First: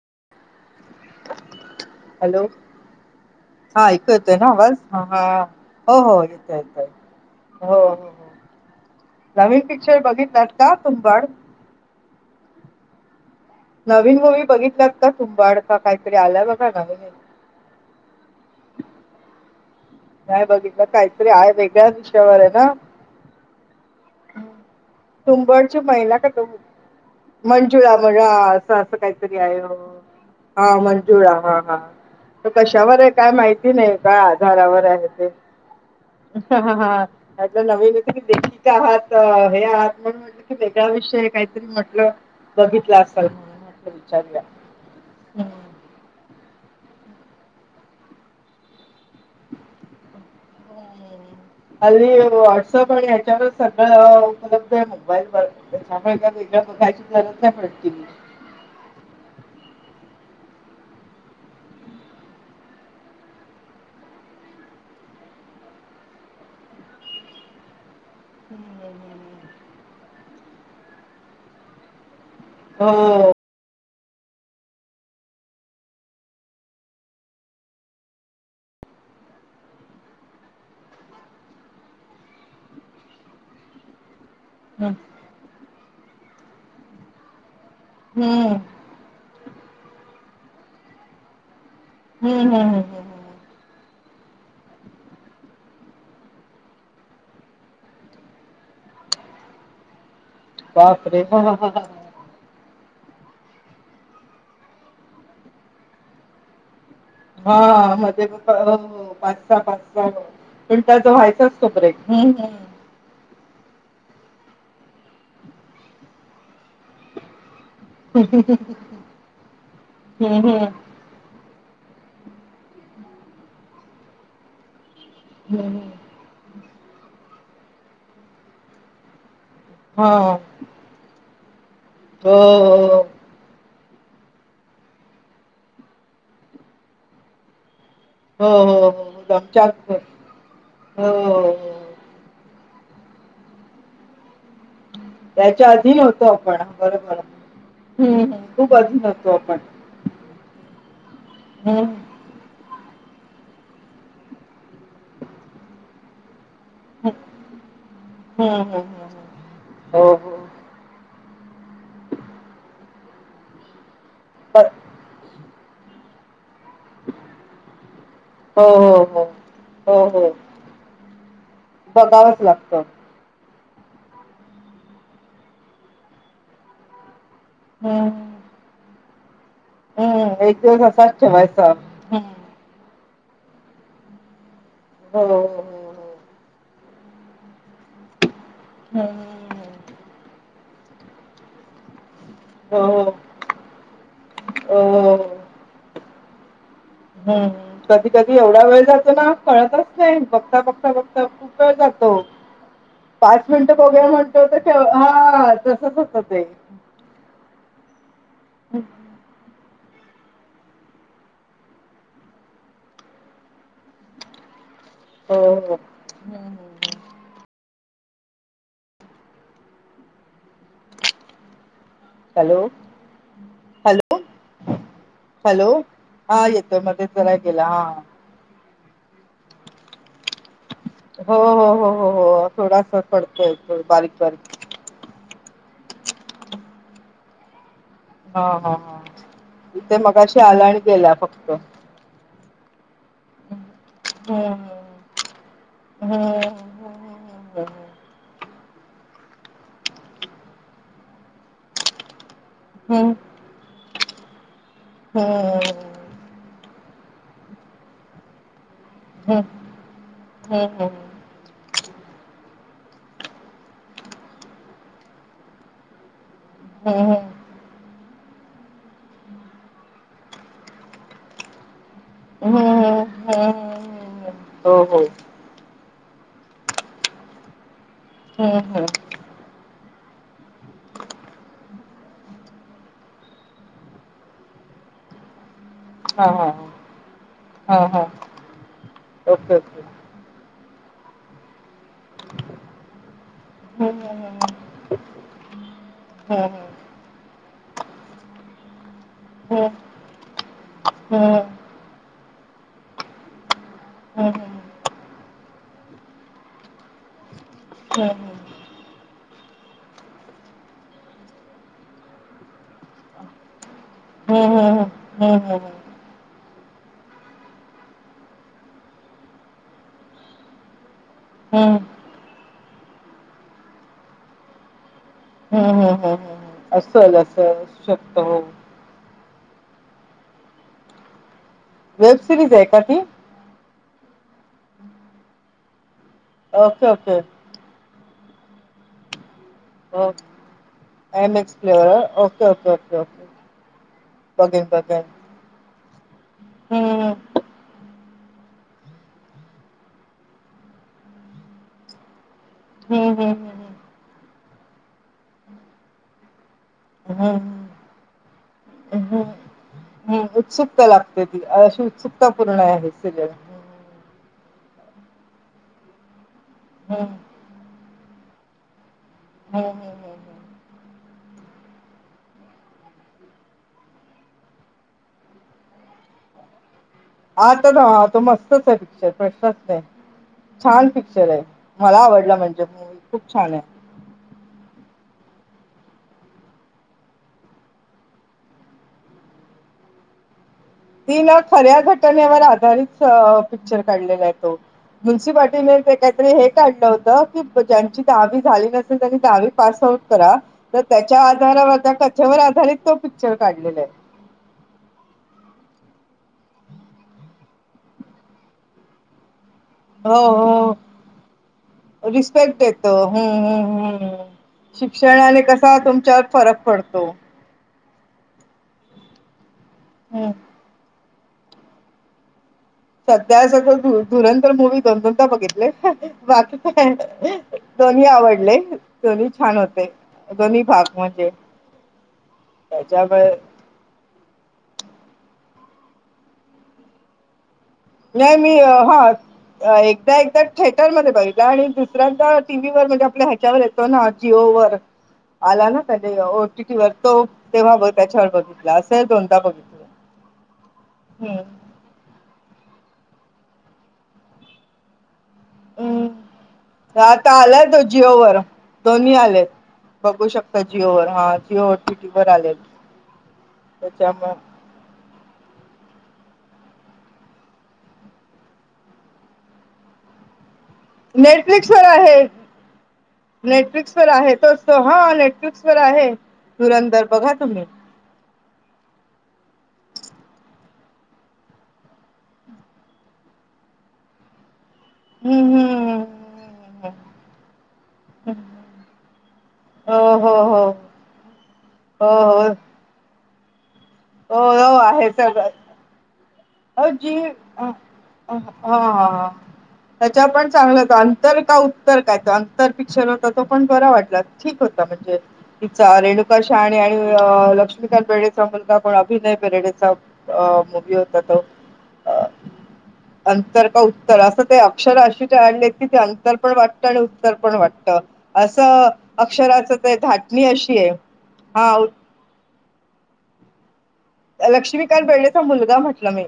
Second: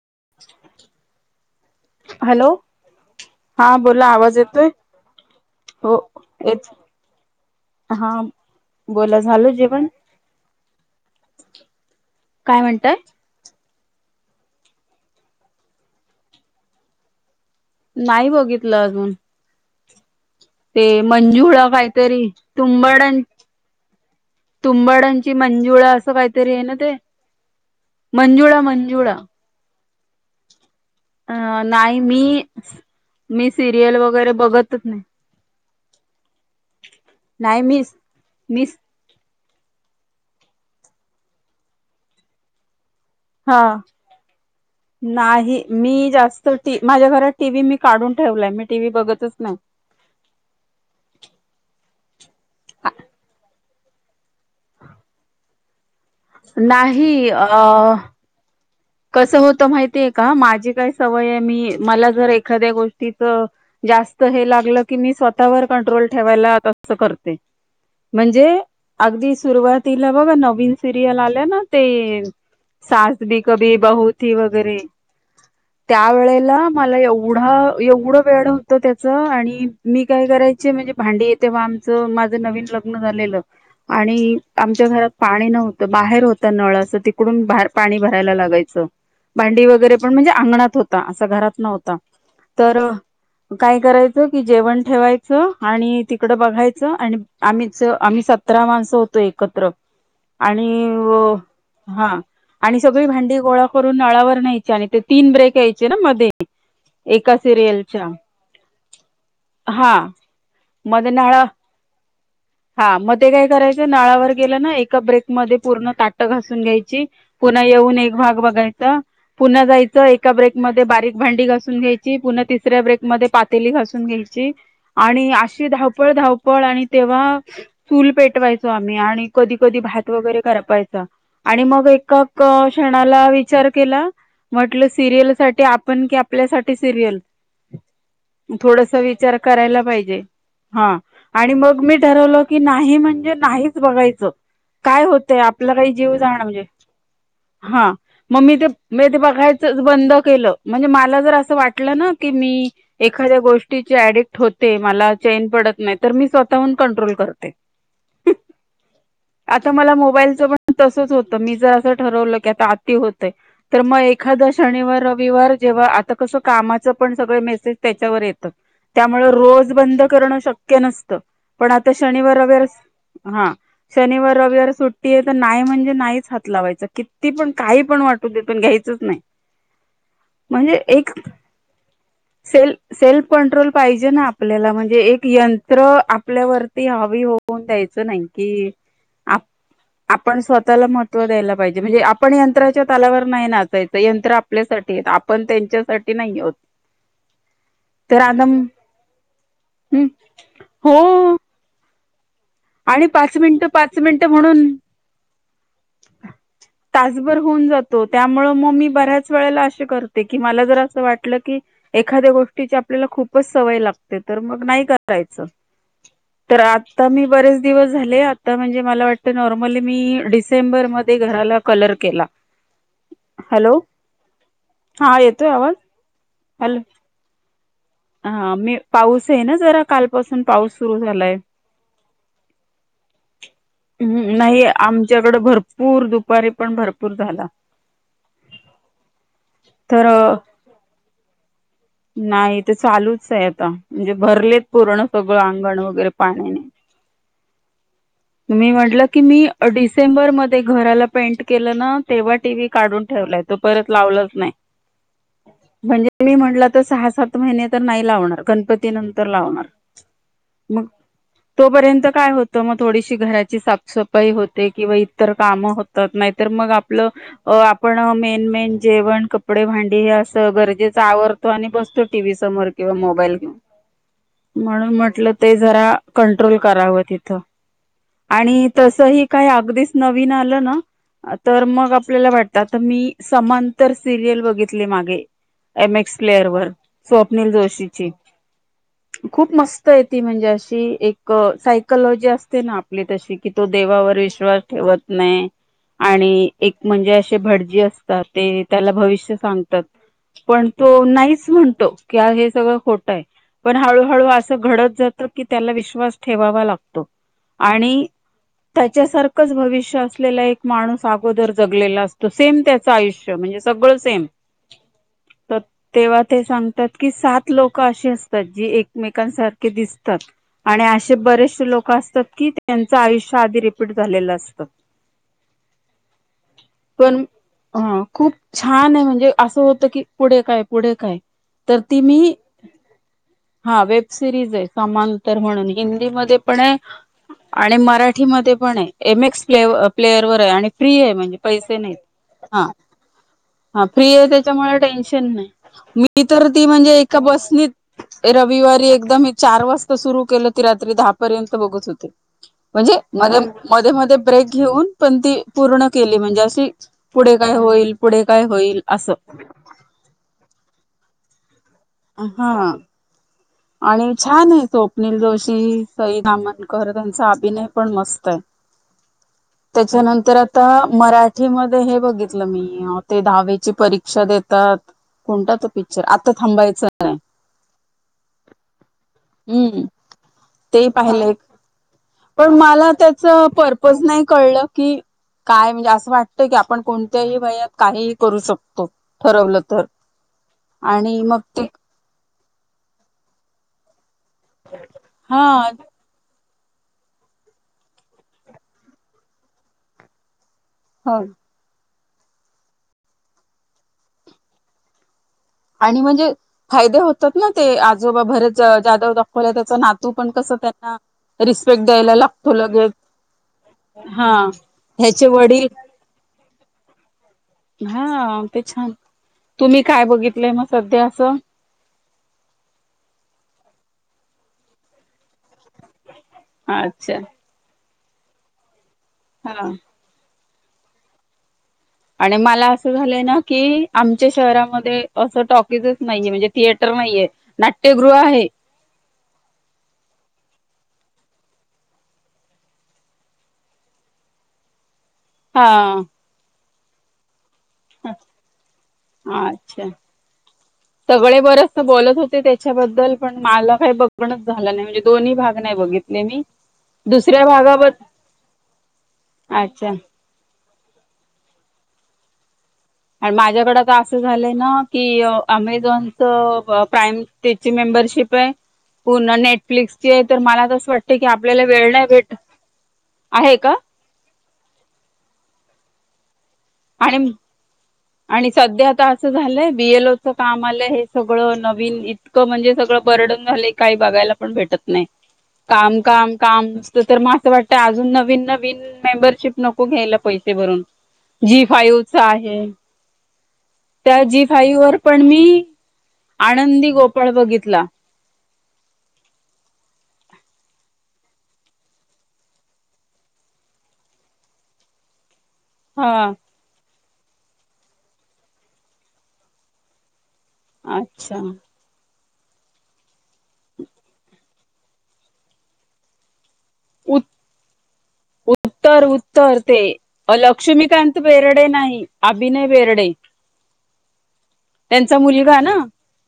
[unintelligible] Hello हा हां बोला ऐकू येतोय आवाज ना बस ह हो -हो येत येतय. हो हा -हो बोला झालं नवीन जेवण पिक्चर बघितलात का तुमबड - काय म्हणताय? नवीन मूवी बघितलात का तुंबा अडख काहीतरी आलाय बघा नवीन - नाही बघितलं अजून- नाही ते बघितलं काहीतरी आहे मंजुळा वेगळ्या काहीतरी विषयावर आहे ना तुंबाड. तुंबाडांची मंजुळा असं काहीतरी आहे ना ते मंचुळा मगा मंजुळा असं असं मंजुळा काहीतरी आहे. हा मंजुळा हा अ नाही मी हा कशावर आहे काय मी माहिती सिरियल नाही काय वगैरे बघतच आधारावर नाही आहे ते ह- ह नाही नवीन मीस होत की लेखिका मीस आहात हे आहात - म्हट की वेगळा विषय काहीतरी म्हटलं बघितलं अस. हा हम्म. नाही मी जास्त - माझ्या घरात टीव्ही मी काढून ठेवलाय मी टीव्ही बघतच नाही. [unintelligible] हल्ली व्हॉट्सअप आणि या्याच्यावरच सगळं उपलब्ध आहे मोबाईल वर - [unintelligible] कस होत माहितीय का माझी काय सवय आहे मी मला जर एखाद्या गोष्टीच - जास्त हे लागलं की मी स्वतःवर कंट्रोल ठेवायला असं करते. [inaudible] म्हणजे अगदी सुरुवातीला बघा नवीन सिरियल आल्या ना ते! हो सास भी कभी बहुती वगैरे! त्या वेळेला मला एवढा एवढं वेड होत त्याच आणि मी काय करा! म्हणजे भांडी तेव्हा आमचं माझं नवीन लग्न झालेलं आणि - आमच्या हम्म घरात पाणी नव्हतं बाहेर होत नळाचं तिकडून बाहेर पाणी भरायला हम्म लागायचं. भांडी वगैरे पण म्हणजे अंगणात होता असा घरात नव्हता हम्म हम्म, हम्म, तर हम्म. काय - करायच की जेवण ठेवायचं आणि तिकड बघायचं आणि आम्हीच आम्ही सतरा माणस - कस होतय एकत्र आणि बापरे हा हा हा हा हां आणि हां सगळी भांडी गोळा करून नळावर न्यायची आणि ते तीन ब्रेक यायचे ना मध्ये! एका हा सिरियलच्या मध्ये पाच सहा- पाच हा सहा! पण त्याचा मध्ये नाळा व्हायचा असतो ब्रेक हम्म -हम्म हा मग ते काय करायच नाळावर गेलं ना एका ब्रेक मध्ये पूर्ण ताटं घासून घ्यायची. पुन्हा येऊन एक भाग बघायचं पुन्हा जायचं एका हम्म हम्म ब्रेकमध्येध्ये बारीक भांडी घासून - घ्यायची पुन्हा तिसऱ्या ब्रेक मध्ये पातेली घासून घ्यायची! आणि अशी हम्म. धावपळ- धावपळ आणि तेव्हा चूल पेटवायचो आम्ही आणि - कधी- कधी हा. भात वगैरे करपायच आणि मग - हो, क हो, क्षणाला विचार. केला म्हटल सिरियल साठी आपण की आपल्यासाठी सिरीयल. हो, हो, हो. थोडस हो, विचार आमच्या करायला हो, पाहिजे. हा हो. आणि मग हो. मी ठरवलं. कि नाही म्हणजे नाहीच बघायचं काय होतंय त्याच्या आपला काही अधीन जीव होतो जाणं. आपण बरोबर. हा हं, म हं. मी ते, खूप अधीन मी ते होतो आपण. बघायच बंद केलं म्हणजे मला जर अस हं, वाटलं ना की मी. की एखाद्या गोष्टीची अडॅक्ट मला चैन पडत नाही तर मी स्वतः. स्वतः हून हं, कंट्रोल करते. हं, हं, हं. आता मला हो, हो. मोबाईलच पण तसंच होते. तर मी जर असं ठरवलं की अती होतय तर मग एखादा शनिवार, रविवार. जेव्हा आता कसं. कामाच पण सगळ मेसेज त्याच्यावर येत. हो, हो, हो. त्यामुळे रोज हो, बंद हो. करणं शक्य नसतं. पण आता शनिवार बघावंच वगरे लागतं. हा. शनिवार रविवार सुट्टी आहे तर नाही म्हणजे नाहीच हात लावायचं क कीती पण काही पण हं, वाटू दे पण घ्यायचच नाही हं. एक म्हणजे दिवस एक असाच ठेवायचा. हं. सेल. सेल्फ कंट्रोल पाहिजे ना आपल्याला म्हणजे हो, एक हो, यंत्र हो, हो. आपल्यावर. त हवी होऊन द्यायच नाही कि हं. आपण स्वतःला महत्त्व द्यायला. म्हणजे आपण हो, यंत्राच्या हो. तलावर नाही नाचायचं यंत्र आपल्यासाठी आहेत. हो, आपण त्यांच्यासाठी. ते नाही. हम्म कधी तर कधी आदम एवढा वेळ जातो ना कळतच हं नाही बघता बघता बघता हो खूप वेळ जातो. हो. आणि पाच मिनिटं मिनट पाच बघूया मिनिटं म्हणतो म्हणून हा तसच. तासभर होऊन जातो. त्यामुळे मी हो, बऱ्याच वेळेला. अशी करते की मला जर असं वाटलं की एखादी गोष्टीचे आपल्याला खूपच सवय लागते तर मग नाही. हो. हं, हं, तर हं. आता मी बरेच. दिवस झाले आता म्हणजे मला वाटत नॉर्मली मी डिसेंबर मध्ये घराला. कलर केला. हॅलो, हॅलो हा येतोय आवाज? हा हॅलो येतो मध्ये जरा गेला हा. हा मी पाऊस आहे ना जरा कालपासून पाऊस. सुरू हो झालाय. हो हो हो हो थोडासा पडतोय इथ बारीक बारीक कड भरपूर दुपारी पण भरपूर झाला. हा हा हा तथे तर मगाशी आला आणि गेला फक्त. नाही इथ चालूच आहे आता. म्हणजे भरलेत हं, पूर्ण सगळं अंगण वगैरे पाण्याने. बर. मी म्हटलं की मी डिसेंबर मध्ये घराला पेंट केलं ना तेव्हा. टीव्ही हं, काढून हं, ठेवलाय तो परत लावलाच नाही. हं, हं, हं, म्हणजे मी म्हणलं. सहा, सात महिने तर नाही लावणार गणपती. नंतर हं, हं, हं, हं, लावणार हं. तोपर्यंत काय होते. तर मग थोडीशी घराची साफसफाई होते. किंवा इतर कामं होतात नाही तर मग आपलं. हम्म पण मेन मेन जेवण, कपडे, भांडी हे असं गरजेच आवरतो आणि बसतो. टीव्ही हम्म समोर किंवा मोबाईल हम्म घेऊन. हम्म हम्म हम्म हम्म हो म्हणून हो म्हटलं ते जरा कंट्रोल करावं तिथं. हम्म आणि हम्म तसही काही अगदीच नवीन आलं ना. तर मग आपल्याला वाटत आता मी समांतर सिरीयल बघित मागे. एक्स हा प्लेअर हा वर स्वप्नील हा हा जोशीची खूप ओके ओके मस्त आहे. ती म्हणजे अशी. एक सायकलॉजी असते ना आपली तशी की तो हम्म देवावर विश्वास ठेवत नाही. हम्म आणि एक म्हणजे असे भटजी असतात ते त्याला भविष्य हम्म सांगतात. पण तो हम्म नाहीच म्हणतो की हे सगळं खोट आहे. पण हळूहळू हम्म असं घडत जात की त्याला विश्वास ठेवावा लागतो. हम्म आणि हम्म त्याच्यासारखंच भविष्य असलेला एक माणूस अगोदर जगलेला असतो. सेम त्याच आयुष्य म्हणे म्हणजे सगळं सेम. हो तर हो हो तेव्हा ते सांगतात की सात लोक असे असतात जे एकमेकांसारखे दिसतात आणि. असे हम्म बरेचसे हम्म लोक असतात की त्यांचं आयुष्य आधी रिपीट झालेलं असतं. हम्म हम्म असल पण असं हा शकत खूप हो छान आहे म्हणजे असं की पुढे काय पुढे काय तर ती वेब मी सिरीज आहे का ती हा वेब सिरीज आहेत समांतर म्हणून हिंदीमध्ये पण आहे ओके ओके आणि मराठीमध्ये पण आहे एम एक्स प्लेयर व आणि फ्री आहे म्हणजे एम एक्स पैसे प्लेवर ओके नाहीत ओके ओके ओके हा फ्री आहे बघेन त्याच्यामुळे बघेन टेन्शन नाही मी तर ती म्हणजे हम्म एका बसनी रविवारी एकदम चार वाजता सुरू केलं की रात्री दहापर्यंत बघत होते म्हणजे हम्म म हम्म मध्ये हम्म मध्ये ब्रेक घेऊन पण ती पूर्ण केली म्हणजे अशी पुढे हम्म काय हम्म होईल पुढे काय होईल असं ह उत्सुकता लागते ती अशी उत्सुकता पूर्ण हा आहे ते [inaudible] आणि छान आहे स्वप्नीिल जोशी सईद आमनकर हम्म त्यांचा हम्म अभिनय पण मस्त हम्म त्याच्यानंतर हम्म आता मरा ठी मध्ये हे बघितलं मी ते दहावीची परीक्षा देतात कोणता त पिक्चर आता थांबायचं नाही आता ना तो मस्तच आहे [inaudible] प्रश्नच नाही हम्म ते छान पिक्चर पाहिलं आहे मला आवडला पण म्हणजे मला मूवी खूप त्याच छान आहे पर्पज नाही कळलं की काय म्हणजे असं वाटतं की आपण कोणत्याही वयात काहीही करू शकतो ठरवलं तर आणि ति ना मग ते खऱ्या घटनेवर आधारित पिक्चर काढलेला आहे हा म्यन्सिपालिटी म ते कायतरी हे लं होत की ज्यांची दहावी झाली नसेल त्यांनी दहावी पास आउट करा तर त्याच्या आधारावर त्या कथेवर आधारित तो पिक्चर काढलेला आहे आणि म्हणजे फायदे होतात ना ते आजोबा भरत जाधव डॉक् परत त्याचा नातू हो पण कस हो त्यांना रिस्पेक्ट द्यायला लागतो रिस्पेक्ट लगेच येतो हम्म हम्म हम्म. हा ह्याचे शिक्षणाने वडील कसा तुमच्यात फरक पडतो हा ते छान तुम्ही काय हम्म बघितलंय मग सध्या स सध्या सगळंधुरंदर मुवी बदल बघितले बाकीचे काय अच्छा दोन्ही आवडले दोन्ही छान हा होते दोन्ही भाग म्हणजे आणि मला असं झालं त्याच्यामुळे ना की आमच्या शहरामध्ये अस टॉक नाहीे म्हणजे थिएटर नाहीये नाट्यगृह नाही आहे मी हा एकदा एकदा ठे र मध्ये बघितला आणि दुसऱ्यादा टीव्ही वर म्हणजे आपल्या ह्याच्यावर येतो ना जिओ वर आला ना हा त्या ओ टी टी वर तो तेव्हा ब त्याच्यावर बघितला असे दोनदा बघ अच्छा सगळे बरच बोलत होते त्याच्याबद्दल पण मला काही बघणच झालं नाही म्हणजे दोन्ही भाग नाही हम्म बघितले मी आता दुसऱ्या आलाय तो भागाबद् जिओवरर दोन्ही आले अच्छा बघू शकतोय जिओर हा जिओ ओ टी टी वर आलय आणि माझ्याकडे तर असं झालंय ना की अमेझॉनच प्राइम तेची मेंबरशीप आहे पुन्हा नेटफ्लिक्सची आहे तर मला जसं नेटफ्लिक्स वर आहे आहे का नेटफ्लिक्स वर आहे तोच हा नेटफ्लिक्स वर आहे धूरंदर आणि बघा तुम्ही आणि सध्या आता असं झालंय बीएल ओच काम आलंय हे सगळं नवीन इतकं म्हणजे सगळं बर ड झाले काही बघायला पण भेटत नाही हम्म काम हम्म. काम हम्म कामत तर म असं वाटतं अजून नवीन नवीन मेंबरशिप नको हो घ्यायला हो हो पैजे झी फाईवच हो हो आहे त्या हो जी हो फाईव्ह वर आहे पण सगळं मी अ आनंदी जी गोपाळ ह बघितला ह ह त्याच्या पण चांगलं हो अंतर का उत्तर काय त अंतर पिक्चर होता तो पण बरा वाटला ठीक हो म्हणजे तिचा हा रेणुका शहाणे आणि लक्ष्मीकांत बेर्डेचा मुलगा कोण अभिनय बेर्डेचा अ मुगीत अच्छा अ अंतर का उत्तर असं ते अक्षर अशी ते आणलेत की ते अंतर पण वाटत आणि उ उत्तर पण वाटतं असं उत्तर उत्तर अक्षराचं ते धाटणी अशी आहे लक्ष्मीकांत बेर्डे हा उत- नाही अभिनय बेर्डे लक्ष्मीकांत त्यांचा बेर्डेचा ना मुलगा म्हटलं मी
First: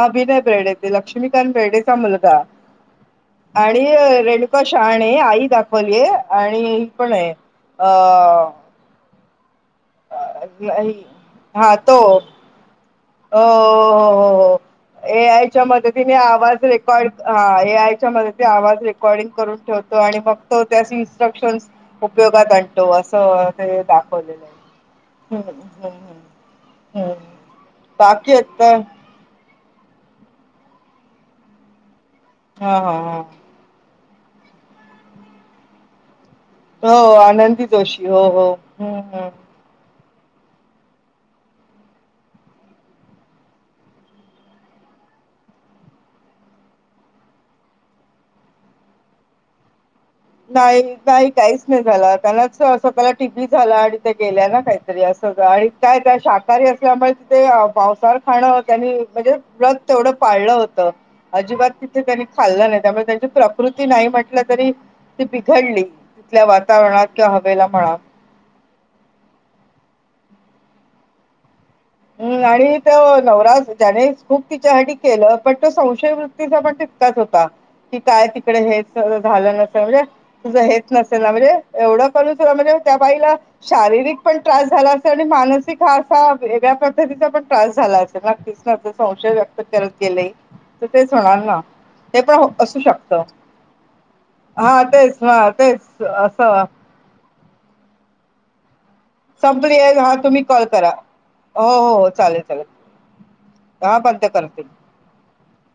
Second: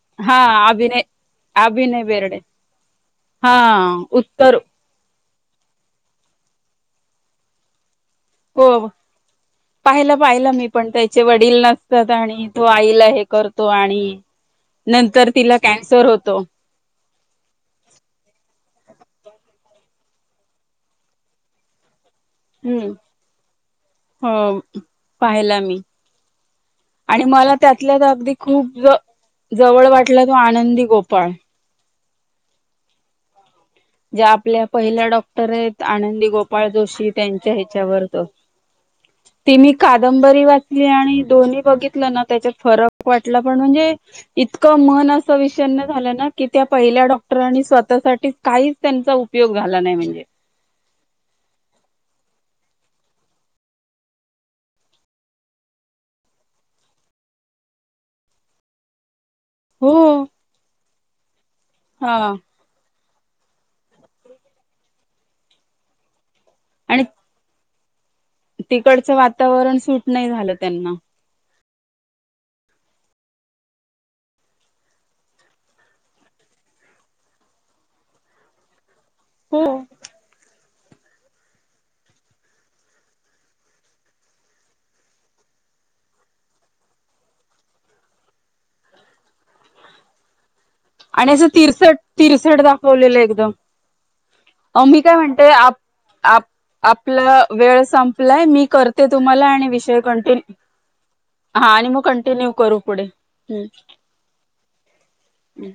अभिनय हा बेर्डे ते अभिनय लक्ष्मीकांत बेर्डेचा अभिनय मुलगा बेर्डे हा आणि उत्तर रेणुका शहाणे आई दाखवलीय आणि ही पण आहे अ हो पाहिलं पाहिलं मी पण नाही त्याचे वडील हा तो नसतात आणि तो आईला हे हो करतो आणि हो हो हो ए नंतर तिला आयच्या कॅन्सर मदतीने होतो आवाज रेकॉर्ड हा ए आयच्या मदती आवाज आवाज रेकॉर्डिंग करून ठेवतो आणि मग तो त्या इन्स्ट्रक्शन उपयोगात आणतो हम्म असं ते दाखवलेलं आहे. हम्म पाहीला मी हम्म हम्म हम्म. आणि मला त्यातल बाकी अगदी आता खूप जवळ वाटला तो आनंदी गोपाळ हा हा हा ज्या आपल्या पहिल्या डॉक्टर आहेत आनंदी गोपाळ गोपाळ जोशी हो त्यांच्या आनंदी ह्यांच्यावर जोशी तो हो हो हम्म हम्म तिनी कादंबरी वाचली आणि दोन्ही बघितलं ना त्याच्यात फरक वाटला पण म्हणजे इतक मन असं विषण्ण झालं ना की त्या पहिल्या डॉक्टरांनी स्वतःसाठीच काहीच त्यांचा उपयोग झाला नाही म्हणजे नाही नाही काहीच नाही झाला त्यांनाच स्वतःला टीबी झाला आणि ते गेल्या ना काहीतरी असं. आणि काय त्या शाकाहारी असल्यामुळे तिथे मांस आहार खाणं त्यांनी म्हणजे व्रत तेवढं हो पाळलं होतं अजिबात तिथे त्यांनी हा खाल्लं नाही त्यामुळे प्रकृती नाही म्हटलं तरी ती बिघडली तिथल्या आणि वातावरणात किंवा हवेला म्हणा तिकडचं वातावरण सूट नाही झालं त्यांना हम् आणि त नवरा ज्याने खूप तिच्यासाठी केलं पण तो संशय वृत्तीचा पण होता की काय तिकडे हे झालं हो नसेल म्हणजे तुझ हे न म्हणजे एवढ कर म्हणजे त्या बाईला शारीरिक पण त्रास झाला असेल आणि मानसिक असा वेगळ्या पद्धतीचा पण त्रास झाला असेल नक्कीच ना संशय व्यक्त करत गेले तर तेच आणि होणार असं ना. तिरसट ते पण हो तिरसट असू दाखवलेलं शकतं. एकदम हां अ मी काय तेच हां म्हणतेय तेच असं आपला वेळ संपलाय मी कर ते तुम्हाला आणि संपली आहे विषय हां तुम्ही कंटिन्यू कॉल करा. हो, हा आणि हो, मग हो, चालेल, कंटिन्यू चालेल. करू पुढे हां बंद करते. हम